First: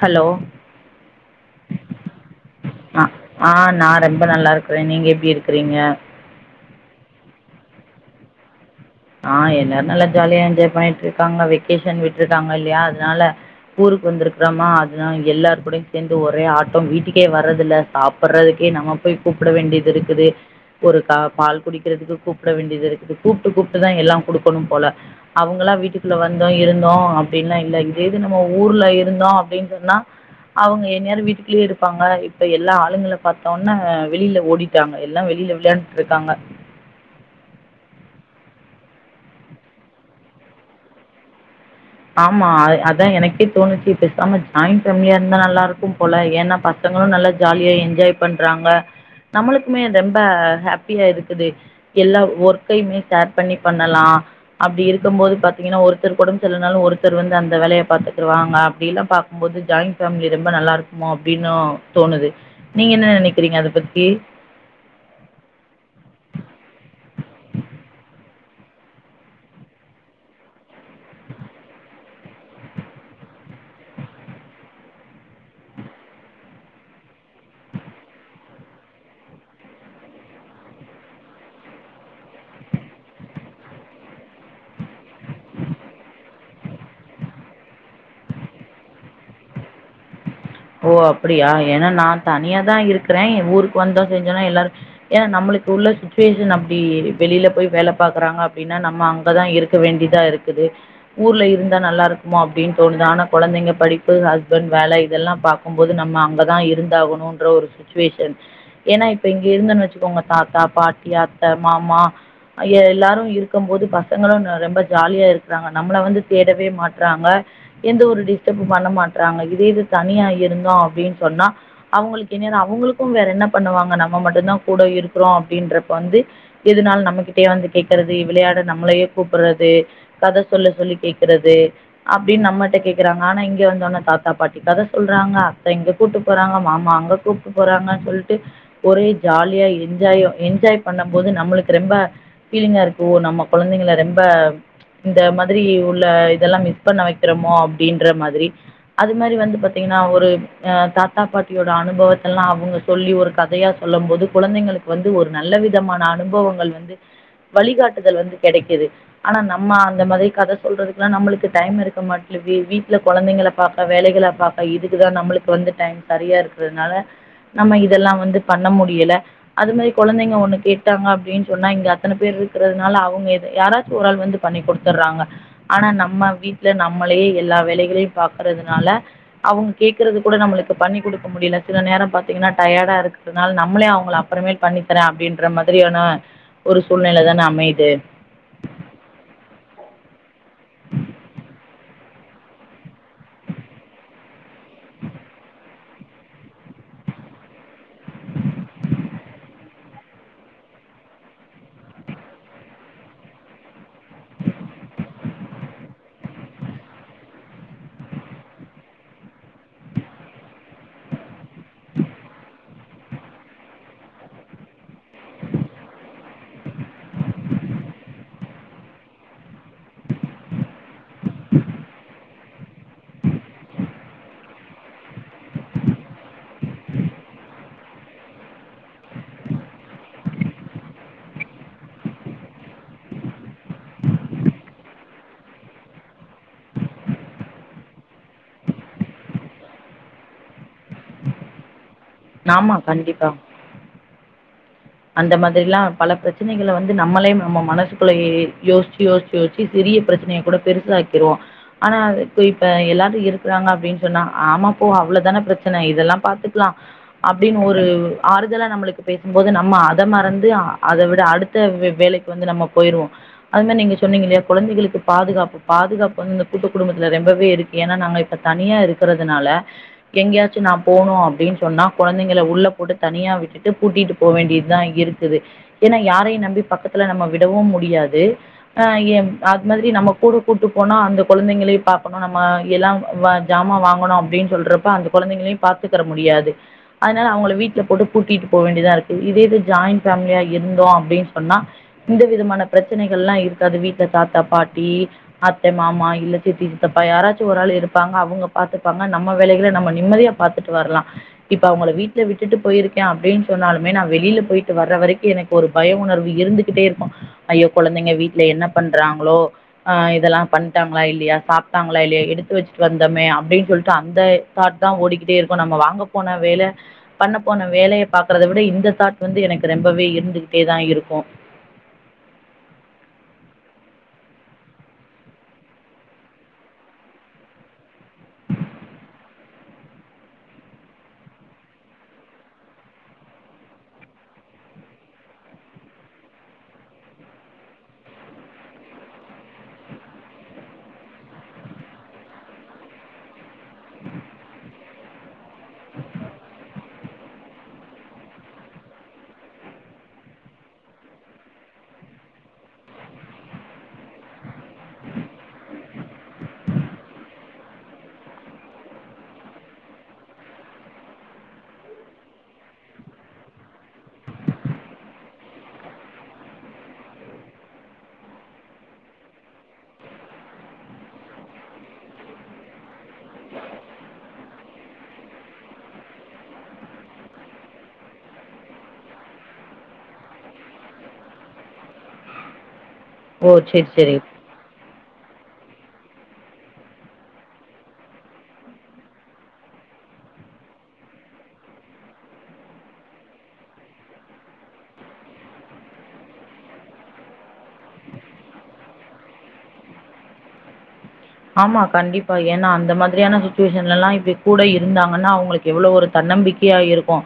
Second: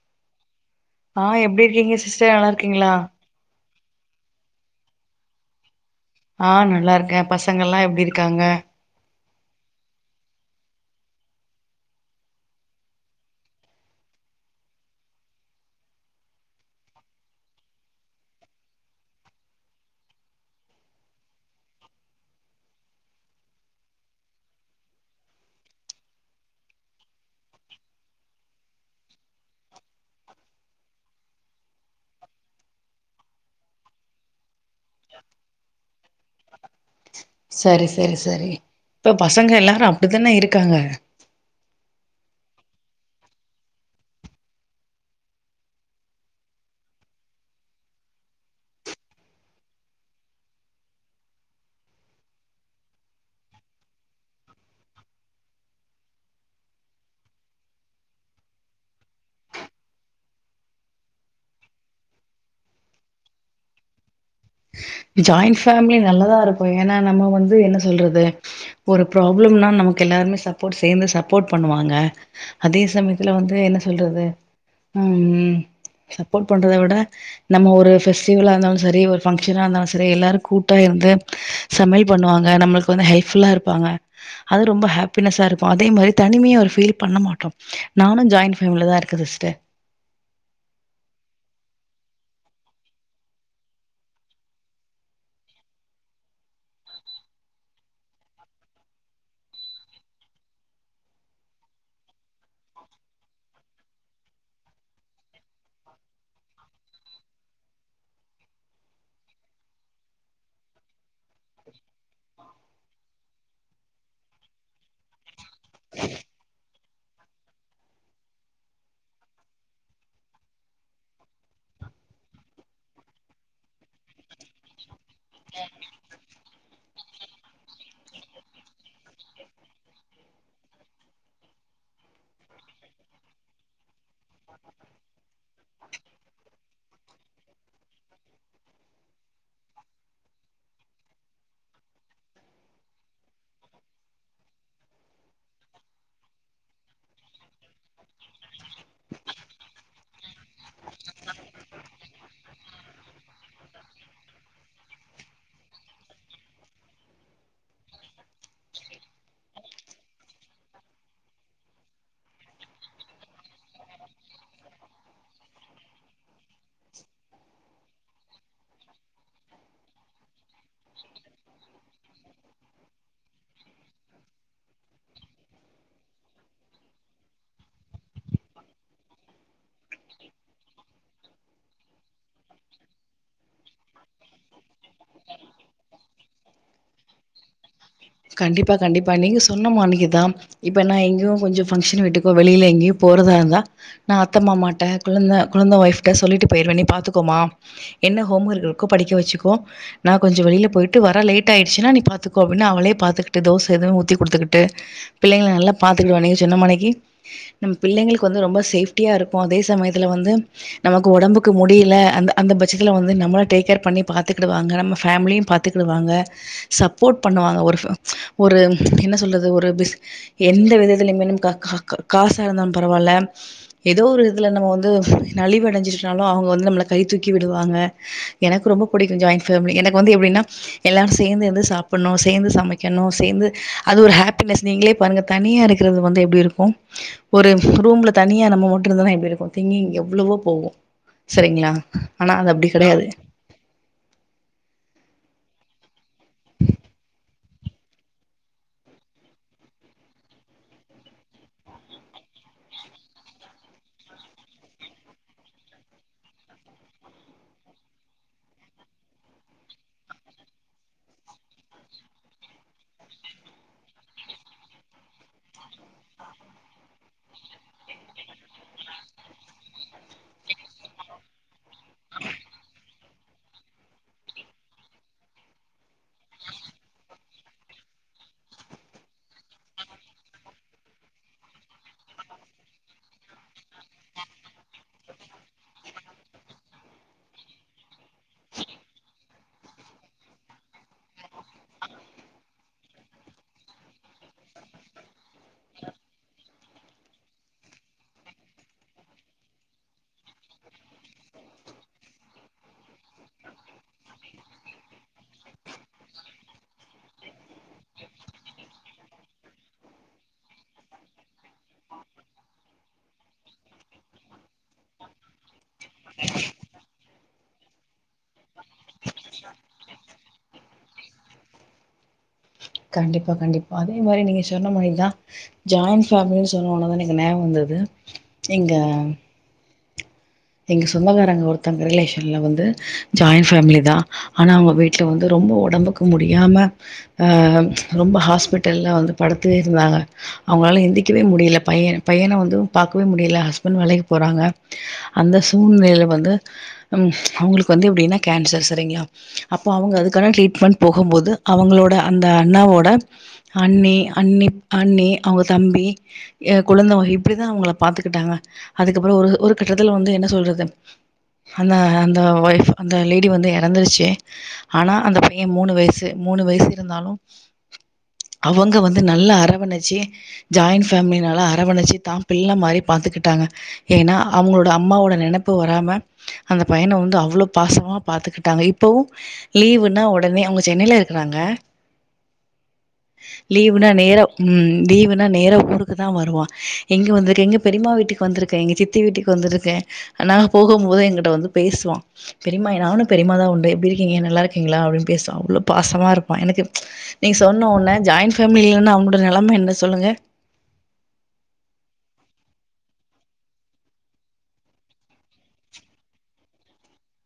Hello ஆஹ் எப்டி இருக்கீங்க சிஸ்டர் நல்லா இருக்கீங்களா நா ரொம்ப நல்லா இருக்கிறே நீங்க எப்டி இருக்கிறீங்க ஆஹ் நல்லா இருக்கே பசங்கல்லா எப்டி இருக்காங்க ஆஹ் எல்லாரு நல்லா ஜாலியா என்ஜாய் பண்ணிட்டு இருக்காங்க வெக்கேஷன் விட்டுருக்காங்க இல்லையா அதனால ஊருக்கு வந்திருக்கிறோமா அதுதா எல்லார் கூடயு சேர்ந்து ஒரே ஆட்டம் வீட்டுக்கே வர்றதில்லே சாப்பிறதுக்கே நம்ம போய் கூப்புட வேண்டியது இருக்குது ஒரு க பால் குடிக்கிறதுக்கு கூப்புட வேண்டியது இருக்கு கூப்ட்டு கூப்ட்டு ட்டுதா எல்லா கொடுக்கணும் போல அவங்களா வீட்டுக்குள்ள வந்தோ இருந்தோ அப்டின்ல்லா இல்லே இங்க இது நம்ம ஊர்ல இருந்தோ அப்டின் சொன்னா அவுங்க என்நேர வீட்டுக்குல்லயே இருப்பாங்க இப்ப எல்லா ஆளுங்கள பாத்தோனே வெளியில ஓடிட்டாங்க எல்லா வெளியில விளையாண்டுட்டு இருக்காங்க சரி சரி சரி இப்ப பசங்க எல்லாரு அப்புடித்தானே இருக்காங்க ஆமா அ அதான் எனக்கே தோணுச்சு பேசாம ஜாயிண்ட் ஃபேமிலியா இருந்தா நல்லா இருக்கு போல ஏன்னா பசங்களு நல்லா ஜாலியா என்ஜாய் பண்றாங்க நம்மளுக்குமே ரொம்ப ஹோப்பியா இருக்குது எல்லா ஒர்க்கயுமே ஷேர் பண்ணி பண்ணலா அப்புடி இருக்கு போது பாத்தீங்கனா ஒருத்தர்கு உடம் சரியில்னாலு ஒருத்தர் வந்து அந்த வேலேய பார்த்துக்குவாங்க அப்புடிலா பாக்குபோது ஜாயிண்ட் ஃபேமிலி ரொம்ப நல்லா இருக்குமோ அப்டின்னு தோணுது நீங்க என்ன நினைக்கிறீங்க அத பத்தி ஜாயின்ஃபேமிலி நல்லதா இருக்கு ஏனா நம்ம வந்து என்ன சொல்றது ஒரு ப்ராப்ளம்னா நமக்கு எல்லாருமே சப்போர்ட் சேர்ந்து சப்போர்ட் பண்ணுவாங்க அதே சமயத்துல வந்து என்ன சொல்றது ஹும் சப்போர்ட் பண்றத விட நம்ம ஒரு ஃபெஸ்டிவலா இருந்தாலு சரி ஒரு ஃபங் ர்ரா இருந்தாலு சரி எல்லாரு கூட்டா இருந்து சமையல் பண்ணுவாங்க நம்மளுக்கு வந்து ஹெல்புல்லா இருப்பாங்க அது ரொம்ப ஹோப்பினஸ்ஸா இருக்கு அதே மாரி தனிமையா ஒரு பீல் பண்ண மாட்டோ நானு ஜாய்ன் ஃபேமிலிலத இருக்க சிஸ்டர் ஓ அப்புடியா ஏனா நா தனியா தா இருக்கிறே ஊருக்கு வந்தா செஞ்சோன்னா எல்லாரு ஏனா நம்மளுக்கு உள்ள சுச்சுவேஷன் அப்டி வெளியில போய் வேலே பாக்குறாங்க அப்புடின்னா நம்ம அங்கதா இருக்க வேண்டிதா இருக்குது ஊர்ல இருந்தா நல்லா இருக்குமோ அப்டின்னு தோணுது ஆனா குழந்தைங்க படிப்பு ஹஸ்பண்ட் வேலே இதெல்லா பாக்கும்போது நம்ம அங்கத இருந்தாகணுன்ற ஒரு சுச்சுவேஷன் ஏன்னா இப்ப இங்க இருந்தன் வச்சுக்கோங்க தாத்தா பாட்டி அத்தே மாமா எல்லாரு இருக்கு போது பசங்களு ரொம்ப ஜாலியா இரு றாங்க நம்மள வந்து தேடவே மாட் றாங்க எந்த ஒரு டிஸ்டப்பு பண்ண மாட்டறாங்க இதே இது தனியா இருந்தோ அப்டின்னு சொன்னா அவுங்களுக்கு என்ன அவுங்களுக்கும் வேற என்ன பண்ணுவாங்க நம்ம மட்டுதா கூட இரு றோ அப்புடின்றப்ப வந்து எதுனாலு நம்மகிட்டயே வந்து கேக்றது விளையாட நம்மளையே கூப்புறது கதை சொல்ல சொல்லி கேட்குறது அப்டின்னு நம்மட்ட கேக்றாங்க ஆனா இங்க வந்த உன தாத்தா பாட்டி கதை சொல்ல றாங்க அத்த இங்கேகூட்டு போறாங்க மாமா அங்க கூப்ட்டு போறாங்கன்னு சொல்ட்டு ஒரே ஜாலியாய் என்ஜாயோ என்ஜாய்பண்ண போது நம்மலுக்கு ரொம்ப பீலிங்கா இருக்கு நம்ம கொழந்தைங்கள ரொம்ப இந்த மாதிரி உள்ள இதெல்லா மிஸ் பண்ண வைக்கிறோமோ அப்டின்ற மாதிரி அது மாரி வந்து ப்பாத்தீங்கனா ஒரு ஹே தாத்தா பாட்டியோட அனுபவத்தெல்லா அவங்க சொல்லி ஒரு கதையா சொல்லும் போது குழந்தைங்களுக்கு வந்து ஒரு நல்ல விதமான அனுபவங்கள் வந்து வழிகாட்டுதல் வந்து கிடைக்குது ஆனா நம்ம அந்த மாரி கதை சொல்றதுக்கெல்ல நம்மளுக்கு டைம் இருக்க மாட்டது வீ வீட்டுல கொழந்தைங்கள பாக்க வேலைகளே பாக்க இதுக்குத நம்மளுக்கு வந்து டைம் சரியா இருக்குறதுனால நம்ம இதெல்ல வந்து பண்ண முடியல அது மாரி குழந்தைங்க ஒண்ணு கேட்டாங்க அப்புடின்னு சொன்னா இங்க அத்தன பேர் இருக்கிறதுனால அவங்க எது யாராச்சு ஒரு ஆள் வந்து பண்ணி கொடுத்துடுறாங்க ஆனா நம்ம வீட்டுல நம்மளையே எல்லா வேலைகளையும் பாக்குறதுனால அவங்க கேட்கறது கூட நம்மளுக்கு பண்ணி் கொடுக்க முடியல சில நேரம் பார்த்தீங்கனா டயடா இருக்கிறதுனால நம்மளே அவங்கள அப்றமேல் பண்ணித்தரேன் அப்டின்ற மாதிரியான ஒரு சூழ்நிலை தானே அமையுது கண்டிப்பா கண்டிப்பா நீங்க சொன்ன மானிகுத இப்ப என்ன இங்கேயு கொஞ்ச ஃபங்க்ஷன் வைக்ககோ வெளியில எங்கேயு போறதா இருந்தா நா அத்த மாமா ட்டே கொழுந்த கொழுந்த ஒய்ப் ட சொல்லிட்டு போயிருவே நீ பாத்துக்கோமா என்ன ஹோம் ஒர்க் இருக்கோ படிக்க வச்சுக்கோ நா கொஞ்ச வெளியிலே போயிட்டு வர லேட்ஆயிடுச்சுன நீ பாத்துகோ அப்டினு அவளே பாத்துகிட்டு தோசை எதுவு ஊத்தி குடுத்துகிட்டு பிள்ளைகளே நல்லா பாத்துகிருவா நீங்க சொன்ன மானிக்கு நம் பிள்ளைகளுக்கு வந்து ரெம்ப சேஃப்டியா இருக்கு அதே சமயத்துல வந்து நமக்கு உடம்புக்கு கு முடியல அந்த அந்த பட்ச சுதுல வந்து நம்மள டேக்கேர் பண்ணி பாத்துகிடுவாங்க நம்ம ஃபேமிலியு பாத்துக்கிடுவாங்க சப்போர்ட் பண்ணுவாங்க ஒரு ஒரு என்ன சொல்றது ஒரு பிஸ் எந்த விதத்துலயுமே ந கா காசா இருந்தாலு பரவால்ல ஏதோ ஒரு இதுல நம்ம வந்து நழிவு அடைஞ்ச்சுனாலு அவுங்க வந்து நம்மள கை தூக்கி விடுவாங்க எனக்கு ரொம்ப புடிக்கும் ஜாயின் ஃபேமிலி எனக்கு வந்து எப்டின்னா எல்லாரு சேந்து இருந்து சாப்டணு சேந்து சமைக்க கணு சேந்து அது ஒரு ஹாப்பினஸ் நீங்களே பாருங்க தனியா இருக்கறது வந்து எப்டி இருக்கு ஒரு ரூம்ல தனியா நம்ம மட்டு இருந்தனா எப்டி இருக்கு திங்கிங்க் எவ்ளோவோ போகு சரிங்களா ஆனா அது அப்டி ஆமா, கடையாது கண்டிப்பா. அந்த மாதிரிலாம் பல பிரச்சனகள வந்து நம்மளே நம்ம மனசுக்குள்ள யோசிச்சு யோசிச்சு யோசிச்சு சிறிய பிரச்சனயை கூட பெருசாக்கிருவோ ஆனா அது இப்ப எல்லாரு இருக்கிறாங்க அப்டின்னு சொன்னா ஆமாப்போ அவ்ளோதானே பிரச்சன இதெல்லா பாத்துக்கலா அப்டின்னு ஒரு ஆறுதல நம்மளுக்கு பேசும்போது நம்ம ஆமா அதை மறந்து அதை விட அடுத்த வேலைக்கு வந்து நம்ம போயிருவோம் அது மாரி நீங்க சொன்னீங்கல்லையா கொழந்தைகளுக்கு பாதுகாப்பு பாதுகாப்பு வந்து இந்த கூட்டு குடும்பத்துல ரொம்பவே இருக்கு ஏன்னா நாங்க இப்ப தனியா இருக்கிறதுனால எங்கேயாச்சு நா போனும் அப்டின்னு சொன்னா கொழந்தைகள உள்ள போட்டு தனியா விட்டுட்டு கூட்டிட்டு போ வேண்டிதா இருக்குது ஏனா யாரையு நம்பி பக்கத்துல நம்ம விடவு முடியாது அ அது மாதிரி நம்ம கூட கூட்டு போனா அந்த கொழந்தைங்களையு பாகக்கணு நம்ம எல்லா ஜாமா வாங்கணு அப்டின்னு சொல்றப்ப அந்த கொழந்தைங்களையு பாத்துக்கர முடியாது அதனால அவங்கள வீட்டுல போட்டு பூட்டிட்டு போக வேண்டியதா இருக்கு இதே இது ஜாயின் ஃபேமிலியா இருந்தோ அப்டின்னு சொன்னா இந்த விதமான பிரச்சனைகல்லா இருக்காது வீட்ல தாத்தா பாட்டி அத்தை மாமா இல்ல சித்தி சித்தப்பா யாராச்சு ஒரு ஆள் இருப்பாங்க அவுங்க பாத்துப்பாங்க நம்ம வேலைகள நம்ம நிம்மதியா பாத்துட்டு வரலா இப்ப அவுங்கள வீட்ல விட்டுட்டு போயிருக்க அப்டின்னு சொன்னா மே நா வெளில போயிட்டு வர்ற வரைக்கு எனக்கு ஒரு பய உணர்வு இருந்துகிட்டே இருக்கு ஐயோ கொழந்தைங்க வீட்ல என்ன பண்றாங்களோ இதெல்லா பண்ட்டாங்களா இல்லையா சாப்ட்டாங்களா இல்லாயா எடுத்து வச்ட்டு வந்தோமே அப்டின்னு சொல்லிட்டு அந்த தாட் தான் ஓடிக்கிட்டே இருக்கு நம்ம வாங்க போன வேல பண்ண போன வேலையை பாக்குறதவிட தெ இந்த தாட் வந்து எனக்கு ரொம்பவே இருந்துகிட்டே தா இருக்கு கண்டிப்பா கண்டிப்பா அதே மாரி நீங்க சொன்ன மாரிதான் ஜாயிண்ட் ஃபேமிலின்னு சொன்ன உனதா எனக்கு நெம் வந்தது இங்க எங்க சொந்தக்காரங்க ஒருத்தங்க ரிலேஷன்ல வந்து ஜாயின் ஃபேமிலி தான் ஆனா அவங்க வீட்ல வந்து ரொம்ப உடம்புக்கு முடியாம ஆ ரொம்ப ஹாஸ்பிட்டல்ல வந்து படுத்து இருந்தாங்க அவங்களால எந்திக்கவே முடியல பையன் பையன வந்து பாகக்கவே முடில ஹஸ்பண்ட் வேலைக்கு போறாங்க அந்த சூழ்நிலில வந்து அவங்களுக்கு வந்து எப்டின்னா கேன்சர் சரிங்களா அப்போ அவுங்க அதுக்கான ட்ரீட்மெண்ட் போகும்போது அவங்களோட அந்த அண்ணாவோட அண்ணி அண்ணி அண்ணி அவுங்க தம்பி கொழந்தவங்க இப்படிதா அவங்கள பாத்துக்கிட்டாங்க அதுக்கப்பறோ ஒரு ஒரு கட்டத்தில வந்து என்ன சொல்றது அந்த அந்த ஒய்ஃப் அந்த லேடி வந்து இறந்தருச்சு ஆனா அந்த பையன் மூணு வயசு மூணு வயசு இருந்தாலும் அவங்க வந்து நல்லா அரவணைச்சு ஜாய்ண்ட் ஃபேமிலினால அரவணைச்சு தா பிள்ள மாறி பாத்தக்கிட்டாங்க ஏனா அவுங்களோட அம்மாவோட நனப்பு வராம அந்த பையன வந்து அவ்ளோ பாசமா பாத்துக்கிட்டாங்க இப்பவு லீவுன்னா உடனே அவுங்க சென்னையில இருக்கறாங்க ஓ! லீவுனா சரி, சரி. நேர உம் லீவு நா நேர ஊருக்கு தா வருவோ இங்க வந்திருக்க எங்க பெரியமா வீட்டுக்கு வந்திருக்க எங்க சித் த்தி வீட்டுக்கு வந்துருக்கே ஆனா போகும் போது என்கிட்ட வந்து பேசுவா பெரியமா என் நானு பெரியமாதா உண்டு எப்டி இருக்கீங்க நல்லா இருக்கீங்களா அப்டின்னு பேசுவா அவ்ளோ பாசமா இருப்பா எனக்கு நீங்க சொன்ன ஒன்னே ஜாயிண்ட் பேமிலி இல்லன்னா அவுங்களோட நெலம என்ன சொல்லுங்க ஆமா கண்டிப்பா ஏன்னா அந்த மாதிரியான சுச்சுவேஷன்லல்லா இப்டி கூட இருந்தாங்கன்னா அவுங்களுக்கு எவ்ளோ ஒரு தன்னம்பிக்கையா இருக்கோ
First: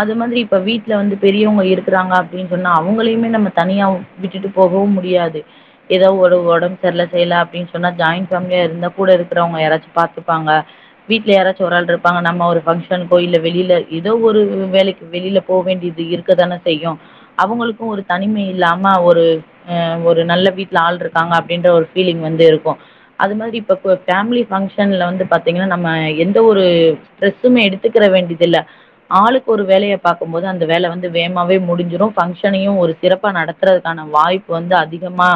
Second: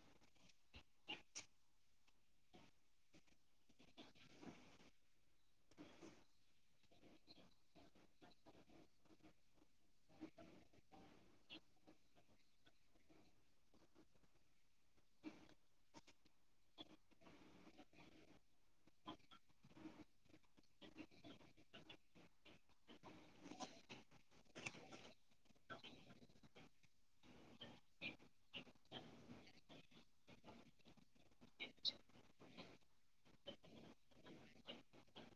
அது மாதிரி இப்ப வீட்ல வந்து பெரியவங்க இருக்குறாங்க அப்டின்னு சொன்னா அவுங்களயுமே நம்ம தனியா விட்டுட்டு போகவு முடியாது ஏதா ஒரு உடம்பு செரில செய்யல அப்டின்னு சொன்னா ஜாயின் பேமிலியா இருந்த கூட இருக்கறவங்க யாராச்சு பாத்துப்பாங்க வீட்ல யாராச்சு ஒரு ஆள் இருப்பாங்க நம்ம ஒரு பங்க்ஷன்கோ இல்ல வெளில ஏதோ ஒரு வேலைக்கு வெளில போ வேண்டியது இருக்குதான செய்யு அவுங்களுக்கு ஒரு தனிமை இல்லாம ஒரு ஆ ஒரு நல்ல வீட்ல ஆள் இருக்காங்க அப்டின்ற ஒரு பீலிங் வந்து இருக்கோ அது மாதிரி இப்ப இப்ப ஃபேமிலி பங்க்ஷன்ல வந்து பாத்தீங்கன்னா நம்ம எந்த ஒரு டிரெஸ்ஸுமே எடுத்துக்கிற வேண்டியதில்ல ஆளுக்கு ஒரு வேலைய பாக்கும் போது அந்த வேல வந்து வேமாவே முடிஞ்சிடு பங்க்ஷனையு ஒரு சிறப்பா நடத்துறதுக்கான வாய்ப்பு வந்து அதிகமா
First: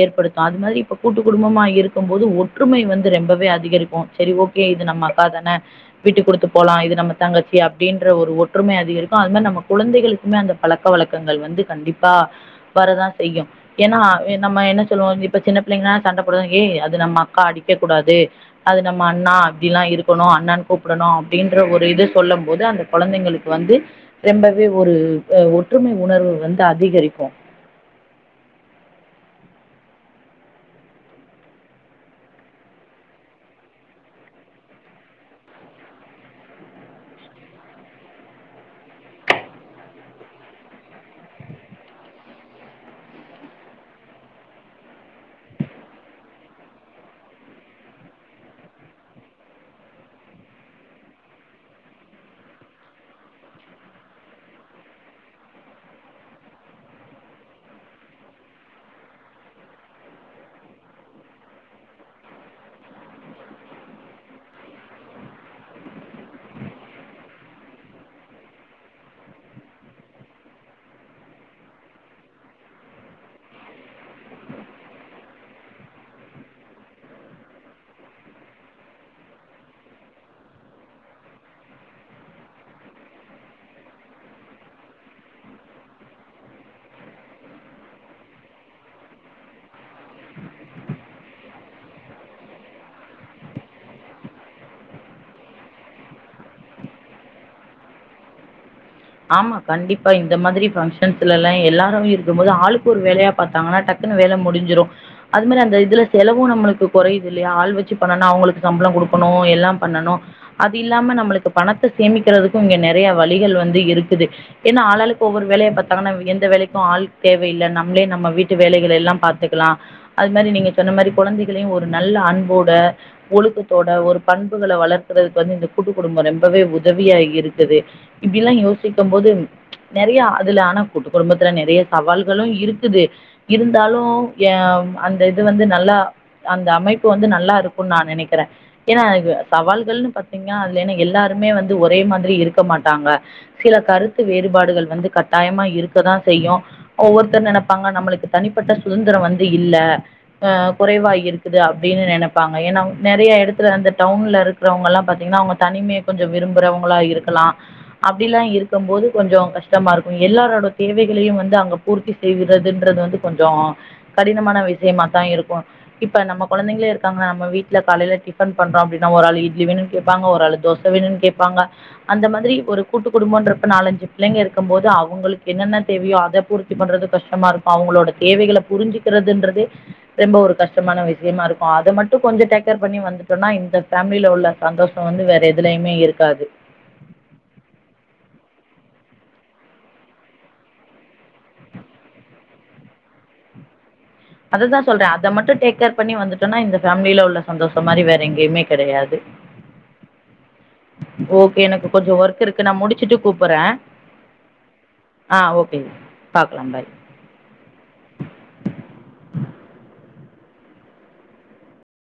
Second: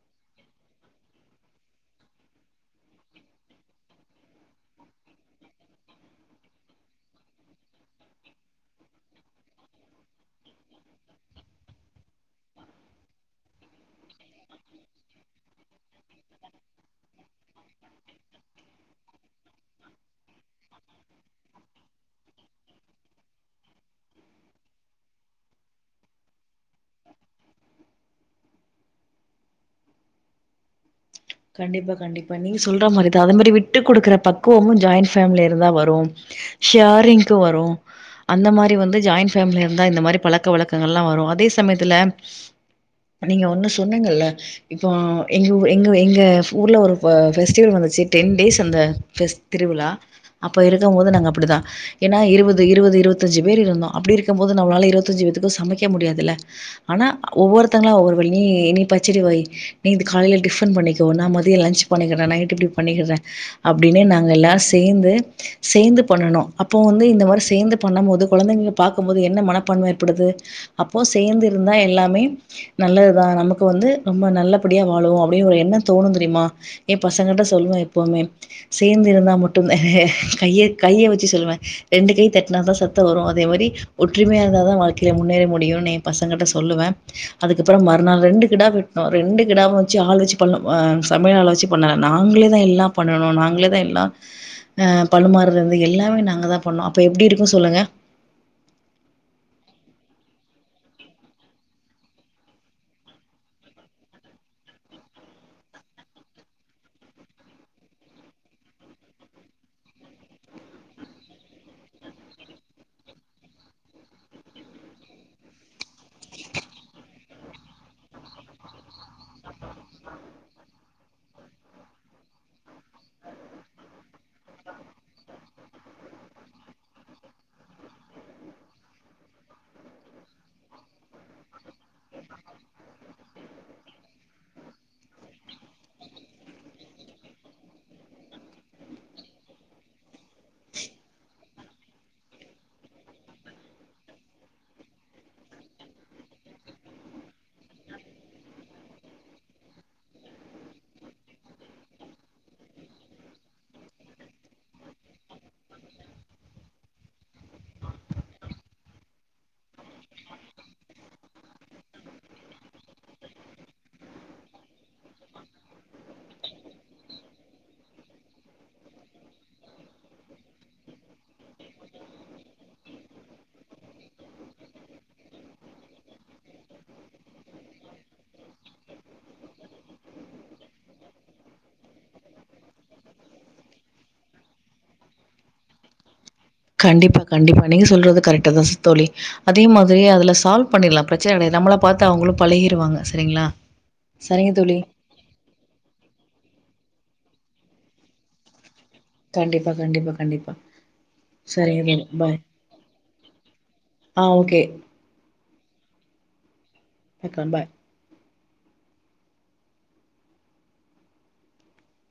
ஏற்படுத்து அது மாதிரி இப்ப கூட்டு குடும்பமா இருக்க போது ஒற்றுமை வந்து ரொம்பவே அதிகரிக்கு செரி ஓகே இது நம்ம அக்கா தானே விட்டு குடுத்து போலா இது நம்ம தங்கச்சி அப்டின்ற ஒரு ஒற்றுமை அதிகரிக்கு அது மாரி நம்ம குழந்தைகளுக்குமே அந்த பழக்க வழக்கங்கள் வந்து கண்டிப்பா வரதா செய்யு ஏன்னா நம்ம என்ன சொல்லுவோ இப்ப சின்ன பிள்ளைங்கன்னா சண்ட போடு ஏ அது நம்ம அக்கா அடிக்க கூடாது அது நம்ம அண்ணா அப்டிலா இருக்கணு அண்ணான்னு கூப்புடணு அப்படின்ற ஒரு இது சொல்ல போது அந்த கொழந்தைங்களுக்கு வந்து ரொம்பவே ஒரு அ ஒற்றுமை உணர்வு வந்து அதிகரிக்கோ கண்டிப்பா கண்டிப்பா நீங்க சொல்ற மாரி தா அதே மாரி விட்டு குடுக்கற பக்குவமு ஜாயிண்ட்பேமிலில இருந்து தா வரும் ஹேரிங் வரோ அந்த மாரி வந்து ஜாயண்ட் பேமிலி இருந்தா இந்த மாரி பழக்க வழக்கங்கெல்லா வரோ அதே சமயத்துல நீங்க ஒண்ணு சொன்னிங்கல இப்போ எங் எங்க எங்க ஊர்ல ஒரு ஃபெஸ்டிவல் வந்துச்சு டென் டேஸ் அந்த ஃபெ திருவிழா அப்ப இருக்கபோது நாங்க அப்படிதா ஏன்ன இருபது இருபது இருபத்தஞ்சு பேர் இருந்தோ அப்டி இருக்குபோது நம்மளால இருபத்தஞ்சு பேத்துக்கும் சமைக்க முடியாதுலா ஆனா ஒவ்வொருத்தங்கள ஒவ்வொரு நீ நீ பச்சடி வை நீ காலைல டிஃபன் பண்ணி தோ நா மதியோ லன்ச் பண்ணிக்கற நைட் இப்டி பண்ணிக்கிற அப்டின்னே நாங்க எல்லாரு சேந்து சேந்து பண்ணுனோ அப்போ வந்து இந்த மாரி சேந்து பண்ணபோது கொழந்தைங்க பாக்கும்போது என்ன மனப்பான்ம ஏற்படுது அப்போ சேந்து இருந்தா எல்லாமே நல்லதுதா நமக்கு வந்து ரொம்ப நல்லபடியா வாழுவோ அப்டின்னு ஒரு எண்ண தோணு தெரிமா எ பசங்ககிட்ட சொல்லுவே எப்போமே சேந்து இருந்தா மட்டு தா கைய கையை வெச்சு சொல்லுவே ரெண்டு கை தட்ன தா சத்த வரோ அதே மாரி ஒற்றுமையா இருந்தா தா வாழ்க்கைல முன்னேற முடியுனு எ பசங்ககிட்ட சொல்லுவே அதுக்கப்பறோ மறுநாள் ரெண்டு கிடா வெட்னோ ரெண்டு கிடாவு வெச்சு ஆள் வெச்சு பண்ணோ ஆ சமையலாள வெச்சு பண்ணல நாங்களே தா எல்லா பண்ணனோ நாங்களேதா எல்லா அஹ் பரிமாறது எல்லாமே நாங்க தா பண்ணோ அப்போ எப்டி இருக்கு சொல்லுங்க ஆமா கண்டிப்பா இந்த மாதிரி பங்க்ஷன்ஸ்லல்லா எல்லாரு இருக்குபோது ஆளுக்கு ஒரு வேலையா பாத்தாங்கன்னா டக்குன்னு வேல முடிஞ்சிறு அது மாரி அந்த இதுல செலவு நம்மளுக்கு குறையிதில்லையா ஆள் வெச்சு பண்ணோனா அவுங்களுக்கு சம்பளோ குடுக்கணு எல்லா பண்ணணு அது இல்லாம நம்மளுக்கு பணத்த சேமிக்கிறதுக்கு இங்க நெறைய வழிகள் வந்து இருக்குது ஏன்னா ஆளளுக்கு ஒவ்வொரு வேலைய பாத்தாங்கன்னா எந்த வேலைக்கு ஆள் தேவயில்ல நம்ளே நம்ம வீட்டு வேலைகள எல்லா பாத்துக்கலா அது மாரி நீங்க சொன்ன மாரி கொழந்தைகளையு ஒரு நல்ல அன்போட ஒழுக்கத்தோட ஒரு பண்புகள வளர்க்கறதுக்கு வந்து இந்த கூட்டு குடும்போ ரொம்பவே உதவியா இருக்குது விலா யோசிக்குபோது நறைய அதுல ஆனா கூட்டு குடும்பத்துல நறைய சவால்களு இருக்குது இருந்தாலு எ அந்த இது வந்து நல்லா அந்த அமைப்பு வந்து நல்லா இருக்குனு நா நெனைக்கிறே ஏன்னா சவால்கள்ன்னு பாத்தீங்கன்னா அதுலென்னா எல்லாருமே வந்து ஒரே மாதிரி இருக்க மாட்டாங்க சில கருத்து வேறுபாடுகள் வந்து கட்டாயமா இருக்கதா செய்யும் ஒவ்வொருத்தர் நனப்பாங்க நம்மளுக்கு தனிப்பட்ட சுதந்திரோ வந்து இல்ல அஹ் குறைவா இருக்குது அப்டின்னு நொனப்பாங்க ஏன்னா நறைய எடத்துல அந்த டவுன்ல இருக்கிறவங்க எல்லா பாத்தீங்கன்னா அவுங்க தனிமைய கொஞ்சோ விரும்பறவங்களா இருக்கலா அப்டிலா இருக்குபோது கொஞ்சோ கஷ்டமா இருக்கோ எல்லாரோட தேவைகளையு வந்து அவுங்க பூர்த்தி செய்வுறதுன்றது வந்து கொஞ்சோ கடினமான விஷயமா தா இருக்கூ இப்ப நம்ம கொழந்தைங்களே இருக்காங்க நம்ம வீட்ல காலைல டிஃபன் பண்றோ அப்டின்னா ஒரு ஆளு இட்லி வேணுன்னு கேப்பாங்க ஒரு ஆள் தோச வேணுன்னு கேப்பாங்க அந்த மாதிரி ஒரு கூட்டு குடும்பன்றப்ப நாலஞ்சு பிள்ளைங்க இருக்குபோது அவுங்களுக்கு என்னென்ன தேவையோ அதை பூர்த்தி பண்றது கஷ்டமா இருக்கோ அவுங்களோட தேவைகள புரிஞ்சுக்கறதுன்றது ரொம்ப ஒரு கஷ்டமான விஷயமா இருக்கு அத மட்டு கொஞ்சோ டேக்கேர் பண்ணி வந்துட்டோன்னா இந்த ஃபேமிலியில உள்ள சந்தோஷோ வந்து வேற எதுலயுமே இருக்காது கண்டிப்பா கண்டிப்பா நீங்க சொல்றது கரெக்டு தா ஸ்த் தோழி அதே மாதிரி அதுல சால்வ் பண்ணிடலா பிரச்சன கடையாது நம்மள பாத்து அவுங்களு பழகிருவாங்க சரிங்களா சரிங்க அதுதா தோழி. சொல்ற அத மட்டு டேக்கேர் பண்ணி வந்துட்டோன்னா இந்த பேமிலில உள்ள சந்தோசமாறி வேற எங்கையுமே கண்டிப்பா கண்டிப்பா கண்டிப்பா ஓகே சரிங்க எனக்கு தோழி. கொஞ்சோ பாய். வெர்க் இருக்கு நா முடிச்சுட்டு கூப்புட்ற ஆ ஓகே. ஆ ஓகே பாக்கலா பாய் பாக்கலா பாய்